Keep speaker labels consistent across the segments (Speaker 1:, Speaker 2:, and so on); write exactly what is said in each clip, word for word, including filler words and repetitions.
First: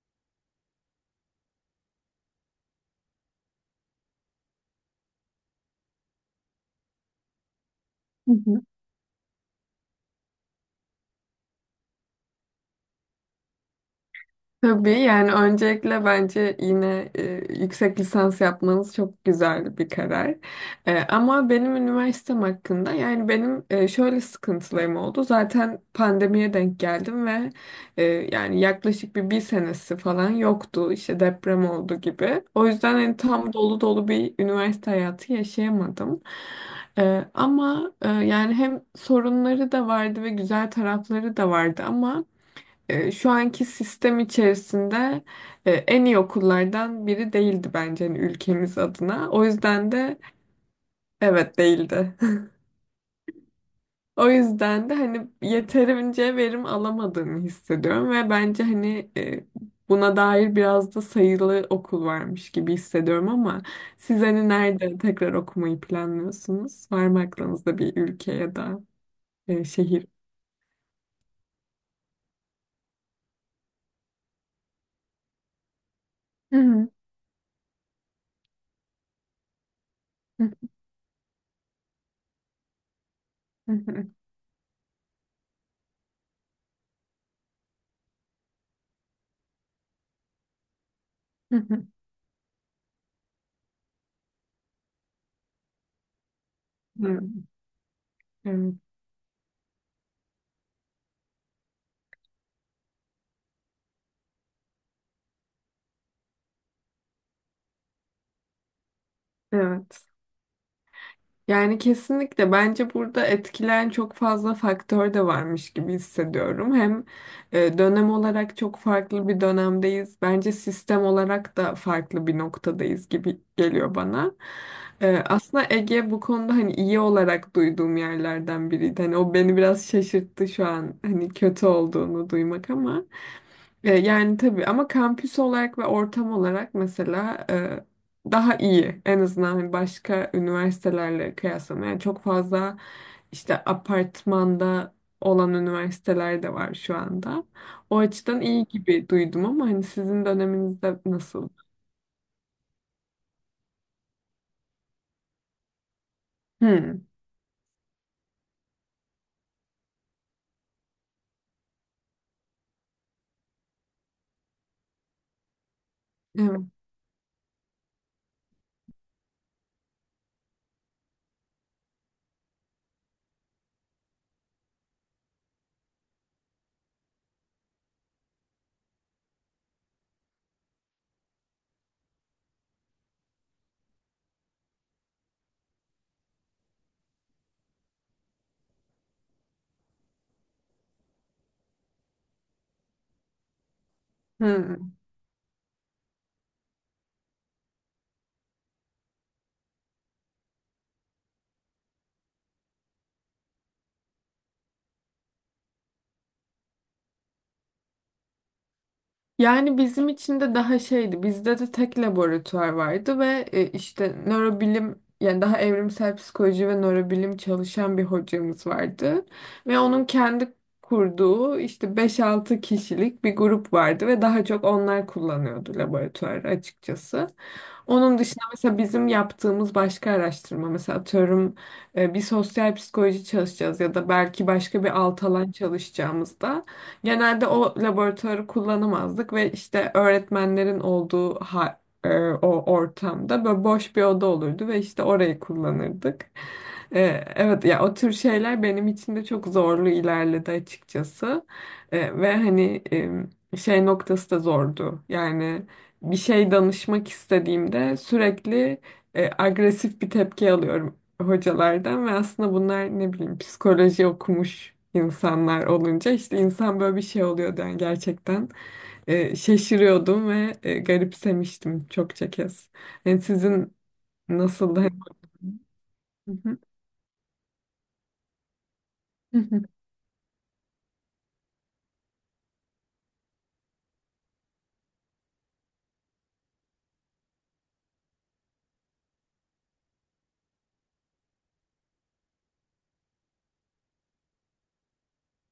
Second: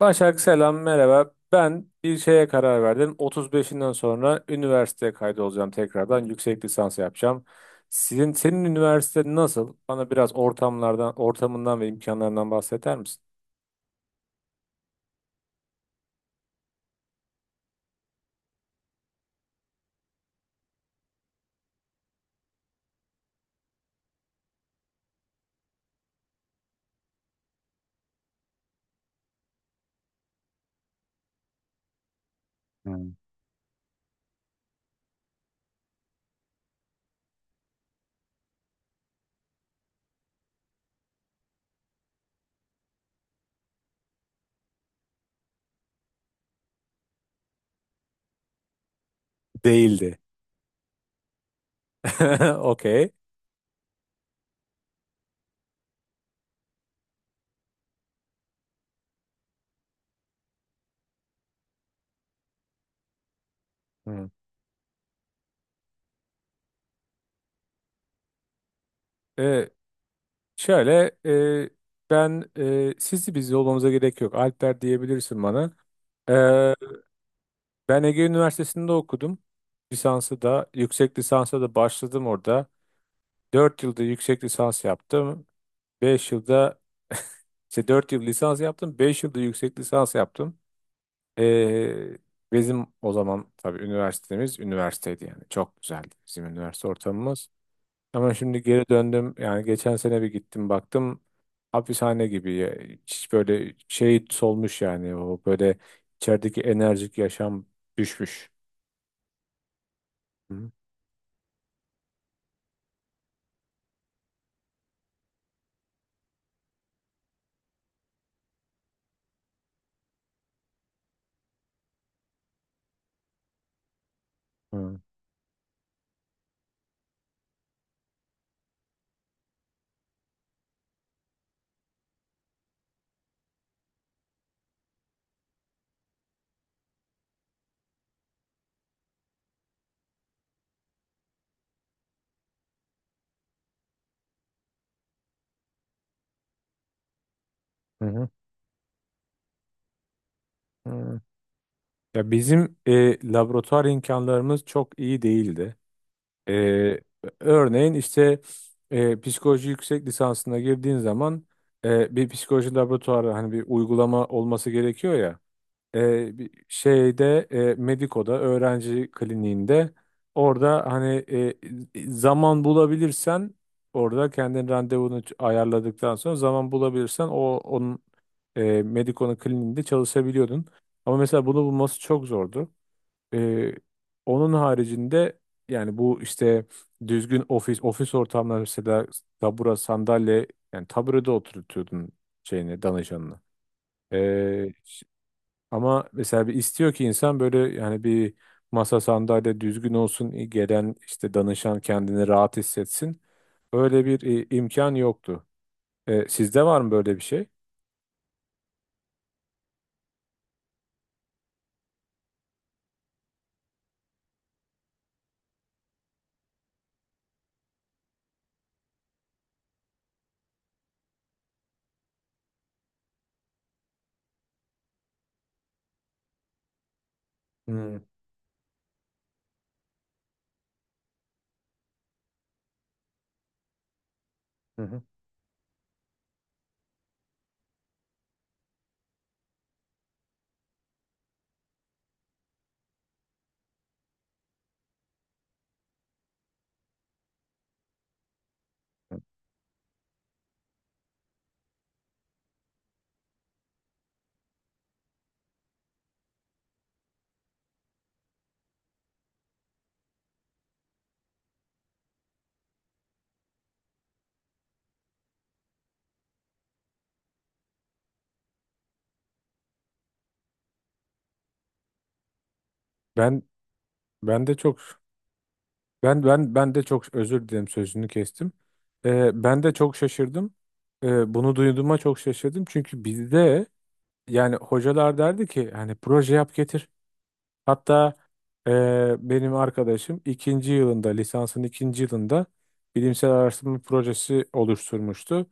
Speaker 1: Başak selam merhaba. Ben bir şeye karar verdim. otuz beşinden sonra üniversiteye kaydolacağım tekrardan. Yüksek lisans yapacağım. Sizin
Speaker 2: Hı hı.
Speaker 1: senin üniversite nasıl? Bana biraz ortamlardan, ortamından ve imkanlarından bahseder misin?
Speaker 2: Tabii yani öncelikle bence yine e, yüksek lisans yapmanız çok güzel bir karar. E, ama benim üniversitem hakkında yani benim e, şöyle sıkıntılarım oldu. Zaten pandemiye denk geldim ve e, yani yaklaşık bir bir senesi falan yoktu. İşte deprem oldu gibi. O yüzden hani tam dolu dolu bir üniversite hayatı yaşayamadım. E, ama e, yani hem sorunları da vardı ve güzel tarafları da vardı ama e, şu anki sistem içerisinde e, en iyi okullardan biri değildi bence hani ülkemiz adına. O yüzden
Speaker 1: Değildi.
Speaker 2: de evet değildi.
Speaker 1: Okey.
Speaker 2: O yüzden de hani yeterince verim alamadığımı hissediyorum ve bence hani e, buna dair biraz da sayılı okul varmış gibi hissediyorum ama siz
Speaker 1: Hı.
Speaker 2: hani nerede tekrar okumayı planlıyorsunuz? Var mı aklınızda bir ülke ya da e,
Speaker 1: Ee,
Speaker 2: şehir?
Speaker 1: şöyle e, ben e, Sizi biz olmamıza gerek yok. Alper diyebilirsin bana.
Speaker 2: Hı
Speaker 1: Ee,
Speaker 2: hı,
Speaker 1: Ben Ege Üniversitesi'nde okudum. Lisansı
Speaker 2: hı
Speaker 1: da, yüksek lisansa da başladım orada. Dört yılda
Speaker 2: hı,
Speaker 1: yüksek lisans yaptım. Beş yılda işte dört yıl lisans yaptım. Beş yılda yüksek lisans yaptım.
Speaker 2: hı hı,
Speaker 1: Ee, Bizim o zaman tabii üniversitemiz üniversiteydi yani. Çok güzeldi bizim üniversite ortamımız. Ama
Speaker 2: hı
Speaker 1: şimdi
Speaker 2: hı.
Speaker 1: geri döndüm. Yani geçen sene bir gittim baktım. Hapishane gibi, ya. Hiç böyle şey solmuş yani. O böyle içerideki enerjik yaşam düşmüş.
Speaker 2: Evet.
Speaker 1: Hı
Speaker 2: Yani kesinlikle bence burada etkileyen çok fazla faktör de varmış gibi hissediyorum. Hem e, dönem olarak çok farklı bir dönemdeyiz. Bence sistem olarak da farklı bir noktadayız gibi geliyor bana.
Speaker 1: hı.
Speaker 2: E, aslında Ege bu konuda hani iyi olarak duyduğum yerlerden biriydi. Hani o beni biraz şaşırttı şu an hani kötü olduğunu duymak ama. E, Yani tabii ama kampüs olarak ve ortam olarak mesela e, daha iyi. En azından hani başka üniversitelerle kıyaslamaya. Yani çok fazla işte apartmanda olan üniversiteler de var şu anda. O
Speaker 1: Hı hı.
Speaker 2: açıdan iyi gibi duydum ama hani sizin döneminizde
Speaker 1: Hı.
Speaker 2: nasıl?
Speaker 1: Ya bizim e, laboratuvar imkanlarımız çok iyi değildi. E,
Speaker 2: Hmm.
Speaker 1: Örneğin işte e, psikoloji yüksek lisansına girdiğin zaman e, bir psikoloji laboratuvarı hani bir uygulama olması gerekiyor ya. E, bir
Speaker 2: Evet.
Speaker 1: şeyde e, Mediko'da öğrenci kliniğinde orada hani e, zaman bulabilirsen orada kendin randevunu ç- ayarladıktan sonra zaman bulabilirsen o onun e, Mediko'nun kliniğinde çalışabiliyordun. Ama mesela bunu bulması çok zordu. Ee, Onun haricinde yani bu işte düzgün ofis ofis ortamları mesela tabura sandalye, yani taburede oturtuyordun şeyini, danışanını. Ee,
Speaker 2: Hmm.
Speaker 1: ş- Ama mesela bir istiyor ki insan böyle, yani bir masa sandalye düzgün olsun, gelen işte danışan kendini rahat hissetsin. Öyle bir e, imkan yoktu. E, sizde var mı böyle bir şey?
Speaker 2: Yani bizim için de daha şeydi. Bizde de tek laboratuvar vardı ve e, işte nörobilim yani daha evrimsel psikoloji ve nörobilim çalışan bir hocamız vardı. Ve onun kendi kurduğu işte beş-altı kişilik bir grup vardı ve daha çok onlar kullanıyordu laboratuvarı açıkçası.
Speaker 1: Hmm.
Speaker 2: Onun dışında mesela bizim yaptığımız başka araştırma mesela atıyorum e, bir sosyal psikoloji çalışacağız ya da belki
Speaker 1: Hı
Speaker 2: başka bir
Speaker 1: hı.
Speaker 2: alt alan çalışacağımızda genelde o laboratuvarı kullanamazdık ve işte öğretmenlerin olduğu ha- e, o ortamda böyle boş bir oda olurdu ve işte orayı kullanırdık. E, evet ya, o tür şeyler benim için de çok zorlu ilerledi açıkçası. E, ve hani e, şey noktası da zordu. Yani bir şey danışmak istediğimde sürekli e, agresif bir tepki alıyorum hocalardan ve aslında bunlar ne bileyim psikoloji okumuş insanlar olunca işte insan böyle bir şey oluyordu yani gerçekten e, şaşırıyordum ve e, garipsemiştim çokça kez. Yani
Speaker 1: Ben
Speaker 2: sizin
Speaker 1: ben de çok
Speaker 2: nasıldı? Hani
Speaker 1: ben ben ben de çok özür dilerim, sözünü kestim. E, ben de çok şaşırdım. E, bunu duyduğuma çok şaşırdım çünkü bizde yani hocalar derdi ki hani proje yap getir. Hatta eee, benim arkadaşım ikinci yılında, lisansın ikinci yılında bilimsel araştırma projesi oluşturmuştu.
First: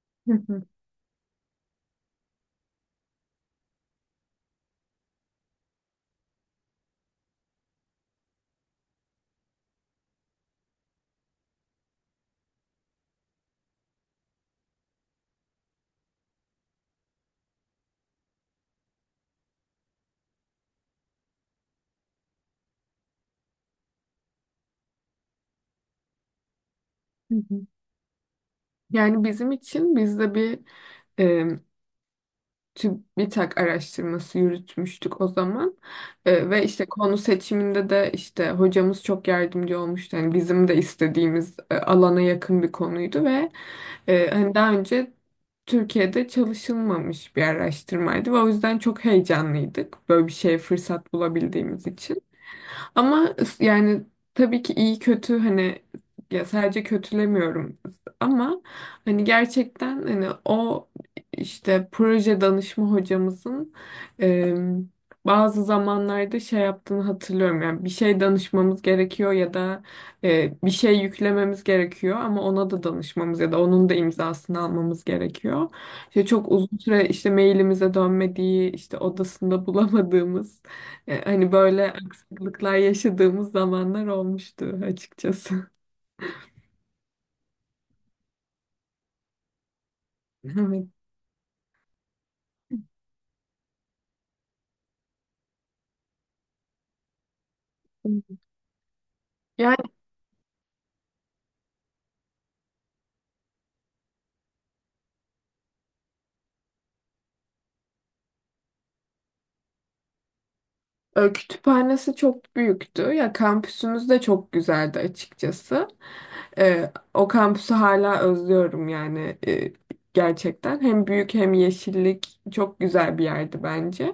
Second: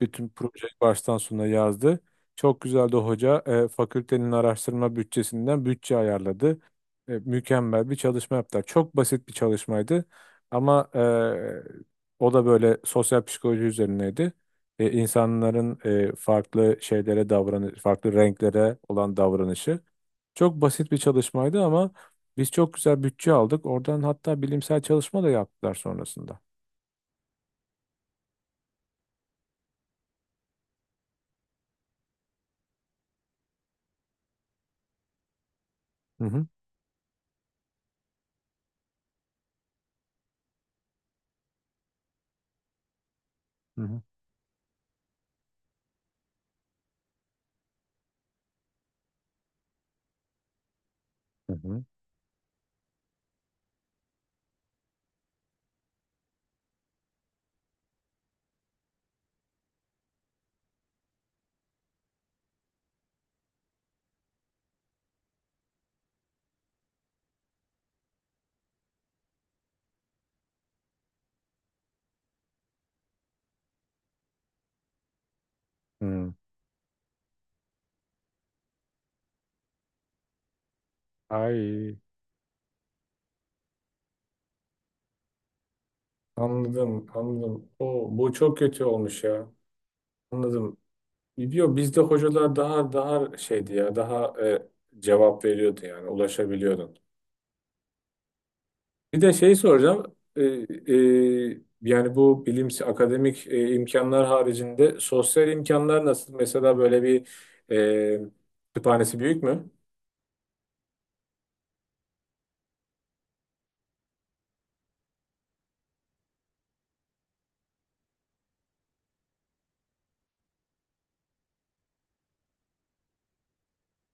Speaker 1: Bütün projeyi baştan sona yazdı. Çok güzeldi hoca. Eee, fakültenin araştırma bütçesinden bütçe ayarladı. E, mükemmel bir çalışma yaptılar. Çok basit bir çalışmaydı. Ama eee, o da böyle sosyal psikoloji üzerineydi. E, insanların e, farklı şeylere davranış, farklı renklere olan davranışı. Çok basit bir çalışmaydı ama biz çok güzel bütçe aldık. Oradan hatta bilimsel çalışma da yaptılar sonrasında.
Speaker 2: yani bizim için biz de bir e, TÜBİTAK araştırması yürütmüştük o zaman.
Speaker 1: Hı hı.
Speaker 2: E, ve işte konu seçiminde de işte hocamız çok yardımcı olmuştu. Yani bizim de istediğimiz e, alana yakın bir konuydu ve
Speaker 1: Hı hı.
Speaker 2: Ee, hani daha önce Türkiye'de çalışılmamış bir araştırmaydı ve o yüzden çok heyecanlıydık böyle bir şeye fırsat
Speaker 1: Hı hı.
Speaker 2: bulabildiğimiz için. Ama yani tabii ki iyi kötü hani, ya sadece kötülemiyorum ama hani gerçekten hani o işte proje danışma hocamızın e, bazı zamanlarda şey yaptığını hatırlıyorum. Yani bir şey danışmamız gerekiyor ya da e, bir şey yüklememiz gerekiyor ama ona da danışmamız ya da onun da imzasını almamız gerekiyor. İşte
Speaker 1: Hı.
Speaker 2: çok uzun süre işte mailimize dönmediği, işte odasında bulamadığımız e, Hani böyle
Speaker 1: Ay,
Speaker 2: sıkıntılar yaşadığımız zamanlar olmuştu açıkçası.
Speaker 1: anladım, anladım. O bu çok kötü olmuş ya. Anladım. Biliyor, bizde hocalar daha daha şeydi ya, daha e, cevap veriyordu, yani ulaşabiliyordun.
Speaker 2: Evet.
Speaker 1: Bir de şey
Speaker 2: Ya,
Speaker 1: soracağım. Ee, e, yani bu bilimsi akademik e, imkanlar haricinde sosyal imkanlar nasıl? Mesela böyle bir e, kütüphanesi büyük mü?
Speaker 2: E, kütüphanesi çok büyüktü. Ya kampüsümüz de çok güzeldi açıkçası. E, o kampüsü hala özlüyorum yani e, gerçekten. Hem büyük hem yeşillik çok güzel bir yerdi bence.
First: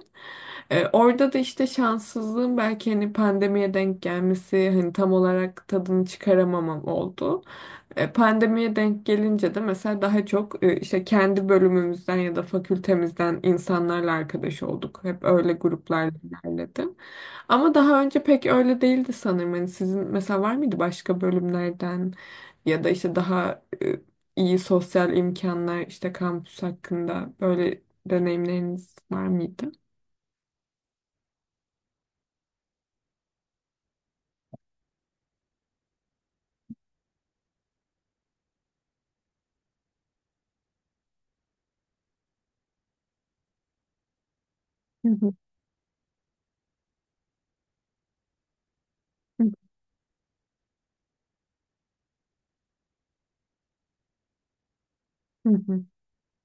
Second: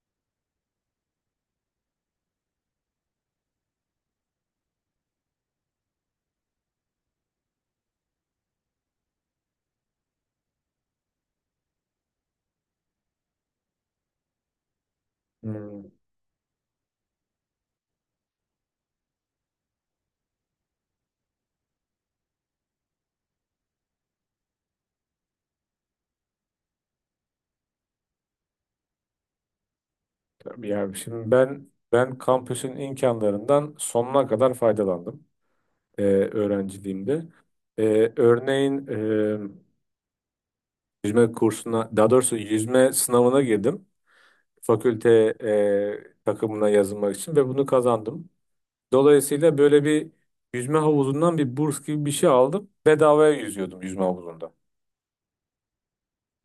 Speaker 2: E, orada da işte şanssızlığım belki hani pandemiye denk gelmesi hani tam olarak tadını çıkaramamam oldu. E, pandemiye denk gelince de mesela daha çok e, işte kendi bölümümüzden ya da fakültemizden insanlarla arkadaş olduk. Hep öyle
Speaker 1: Hmm.
Speaker 2: gruplarla ilerledi. Ama daha önce pek öyle değildi sanırım. Hani sizin mesela var mıydı başka bölümlerden ya da işte daha e, iyi sosyal imkanlar işte kampüs hakkında böyle deneyimleriniz var mıydı?
Speaker 1: Tabii, yani şimdi ben ben kampüsün imkanlarından sonuna kadar faydalandım e, öğrenciliğimde. E, örneğin e, yüzme kursuna, daha doğrusu yüzme sınavına girdim.
Speaker 2: Hı
Speaker 1: Fakülte
Speaker 2: hı,
Speaker 1: e, takımına yazılmak için, ve bunu kazandım.
Speaker 2: hı
Speaker 1: Dolayısıyla böyle bir yüzme havuzundan bir burs gibi bir şey aldım. Bedavaya yüzüyordum yüzme havuzunda.
Speaker 2: hı,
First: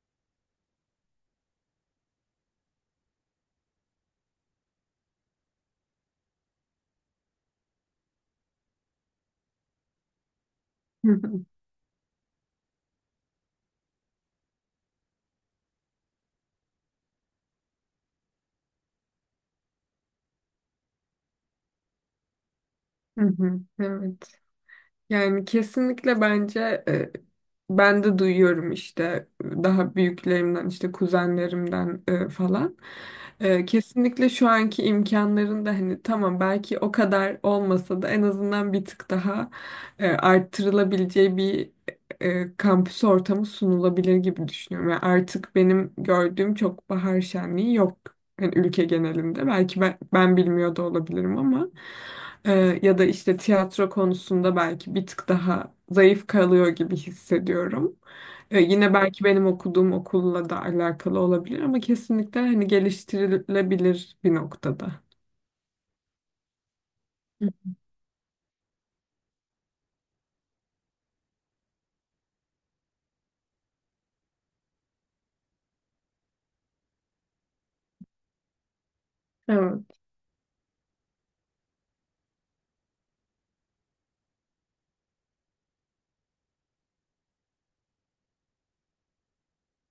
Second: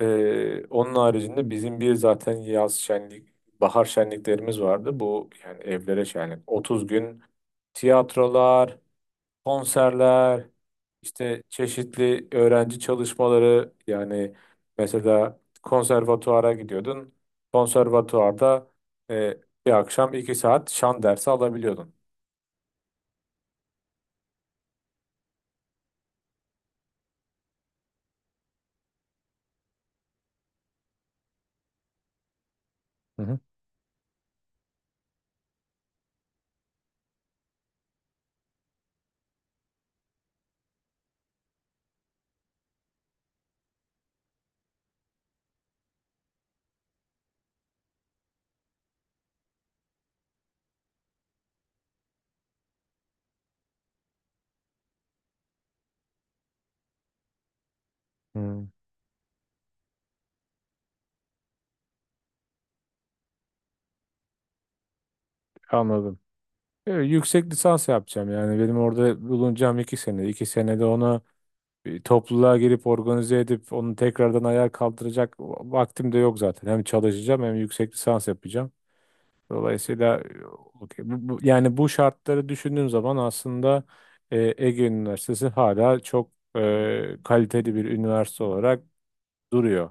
Speaker 1: Ee, onun haricinde bizim bir zaten yaz şenlik, bahar şenliklerimiz vardı. Bu yani evlere şenlik. otuz gün tiyatrolar, konserler,
Speaker 2: hı
Speaker 1: işte
Speaker 2: hı,
Speaker 1: çeşitli öğrenci çalışmaları, yani mesela konservatuara gidiyordun. Konservatuarda e, bir akşam iki saat şan dersi alabiliyordun.
Speaker 2: hı hı, hı hı. Evet. Yani kesinlikle bence e, ben de duyuyorum işte daha büyüklerimden işte kuzenlerimden e, falan.
Speaker 1: Hı hı.
Speaker 2: E, kesinlikle şu anki imkanların da hani tamam belki o kadar olmasa da en azından bir tık daha e, arttırılabileceği bir e, kampüs ortamı sunulabilir gibi düşünüyorum. Yani artık benim gördüğüm çok bahar şenliği yok hani ülke genelinde belki ben, ben bilmiyor da olabilirim ama e, ya da işte tiyatro konusunda belki bir tık daha zayıf kalıyor gibi hissediyorum. E,
Speaker 1: Hmm,
Speaker 2: yine belki benim okuduğum okulla da alakalı olabilir ama kesinlikle hani geliştirilebilir bir noktada.
Speaker 1: anladım. Evet, yüksek
Speaker 2: Hı.
Speaker 1: lisans yapacağım, yani benim orada bulunacağım iki sene. iki senede onu bir topluluğa girip organize edip onu tekrardan ayağa kaldıracak vaktim de yok zaten. Hem çalışacağım hem yüksek lisans yapacağım.
Speaker 2: Evet.
Speaker 1: Dolayısıyla e, okey. Bu- bu- yani bu şartları düşündüğüm zaman aslında e, Ege Üniversitesi hala çok e, kaliteli bir üniversite olarak duruyor.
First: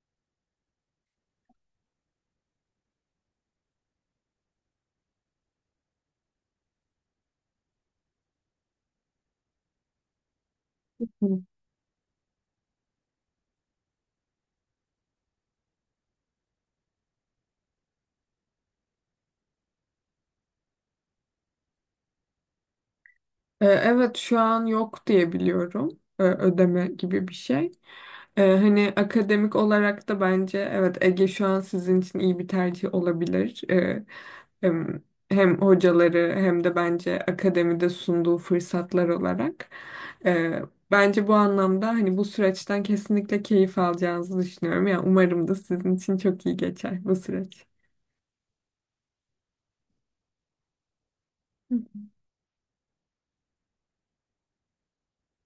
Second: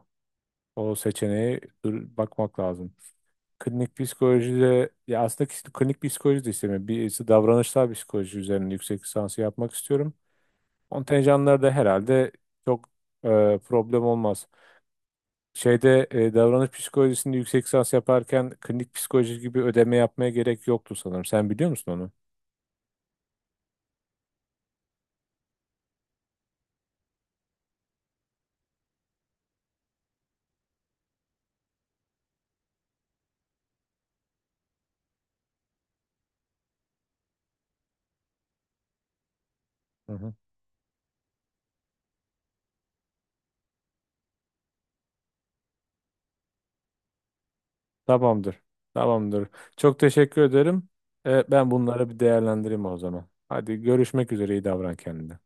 Speaker 1: O seçeneğe dur- bakmak lazım. Klinik psikolojide, ya aslında kis- klinik psikoloji de istemiyorum. Birisi davranışsal psikoloji üzerine yüksek lisansı yapmak istiyorum.
Speaker 2: Hı.
Speaker 1: Kontenjanlar da herhalde çok e, problem olmaz. Şeyde e, davranış psikolojisinde yüksek lisans yaparken klinik psikoloji gibi ödeme yapmaya gerek yoktu sanırım. Sen biliyor musun onu?
Speaker 2: E, evet, şu an yok diye biliyorum e, ödeme gibi bir şey. Ee, hani akademik olarak da bence evet Ege şu an sizin için iyi bir tercih olabilir. Ee, hem, Hem hocaları hem de bence akademide sunduğu fırsatlar olarak.
Speaker 1: Hı hı.
Speaker 2: Ee, Bence bu anlamda hani bu süreçten kesinlikle keyif alacağınızı düşünüyorum. Yani umarım da sizin için çok iyi geçer bu süreç.
Speaker 1: Tamamdır. Tamamdır. Çok teşekkür ederim. E, ben bunları bir değerlendireyim o zaman. Hadi, görüşmek üzere. İyi davran kendine.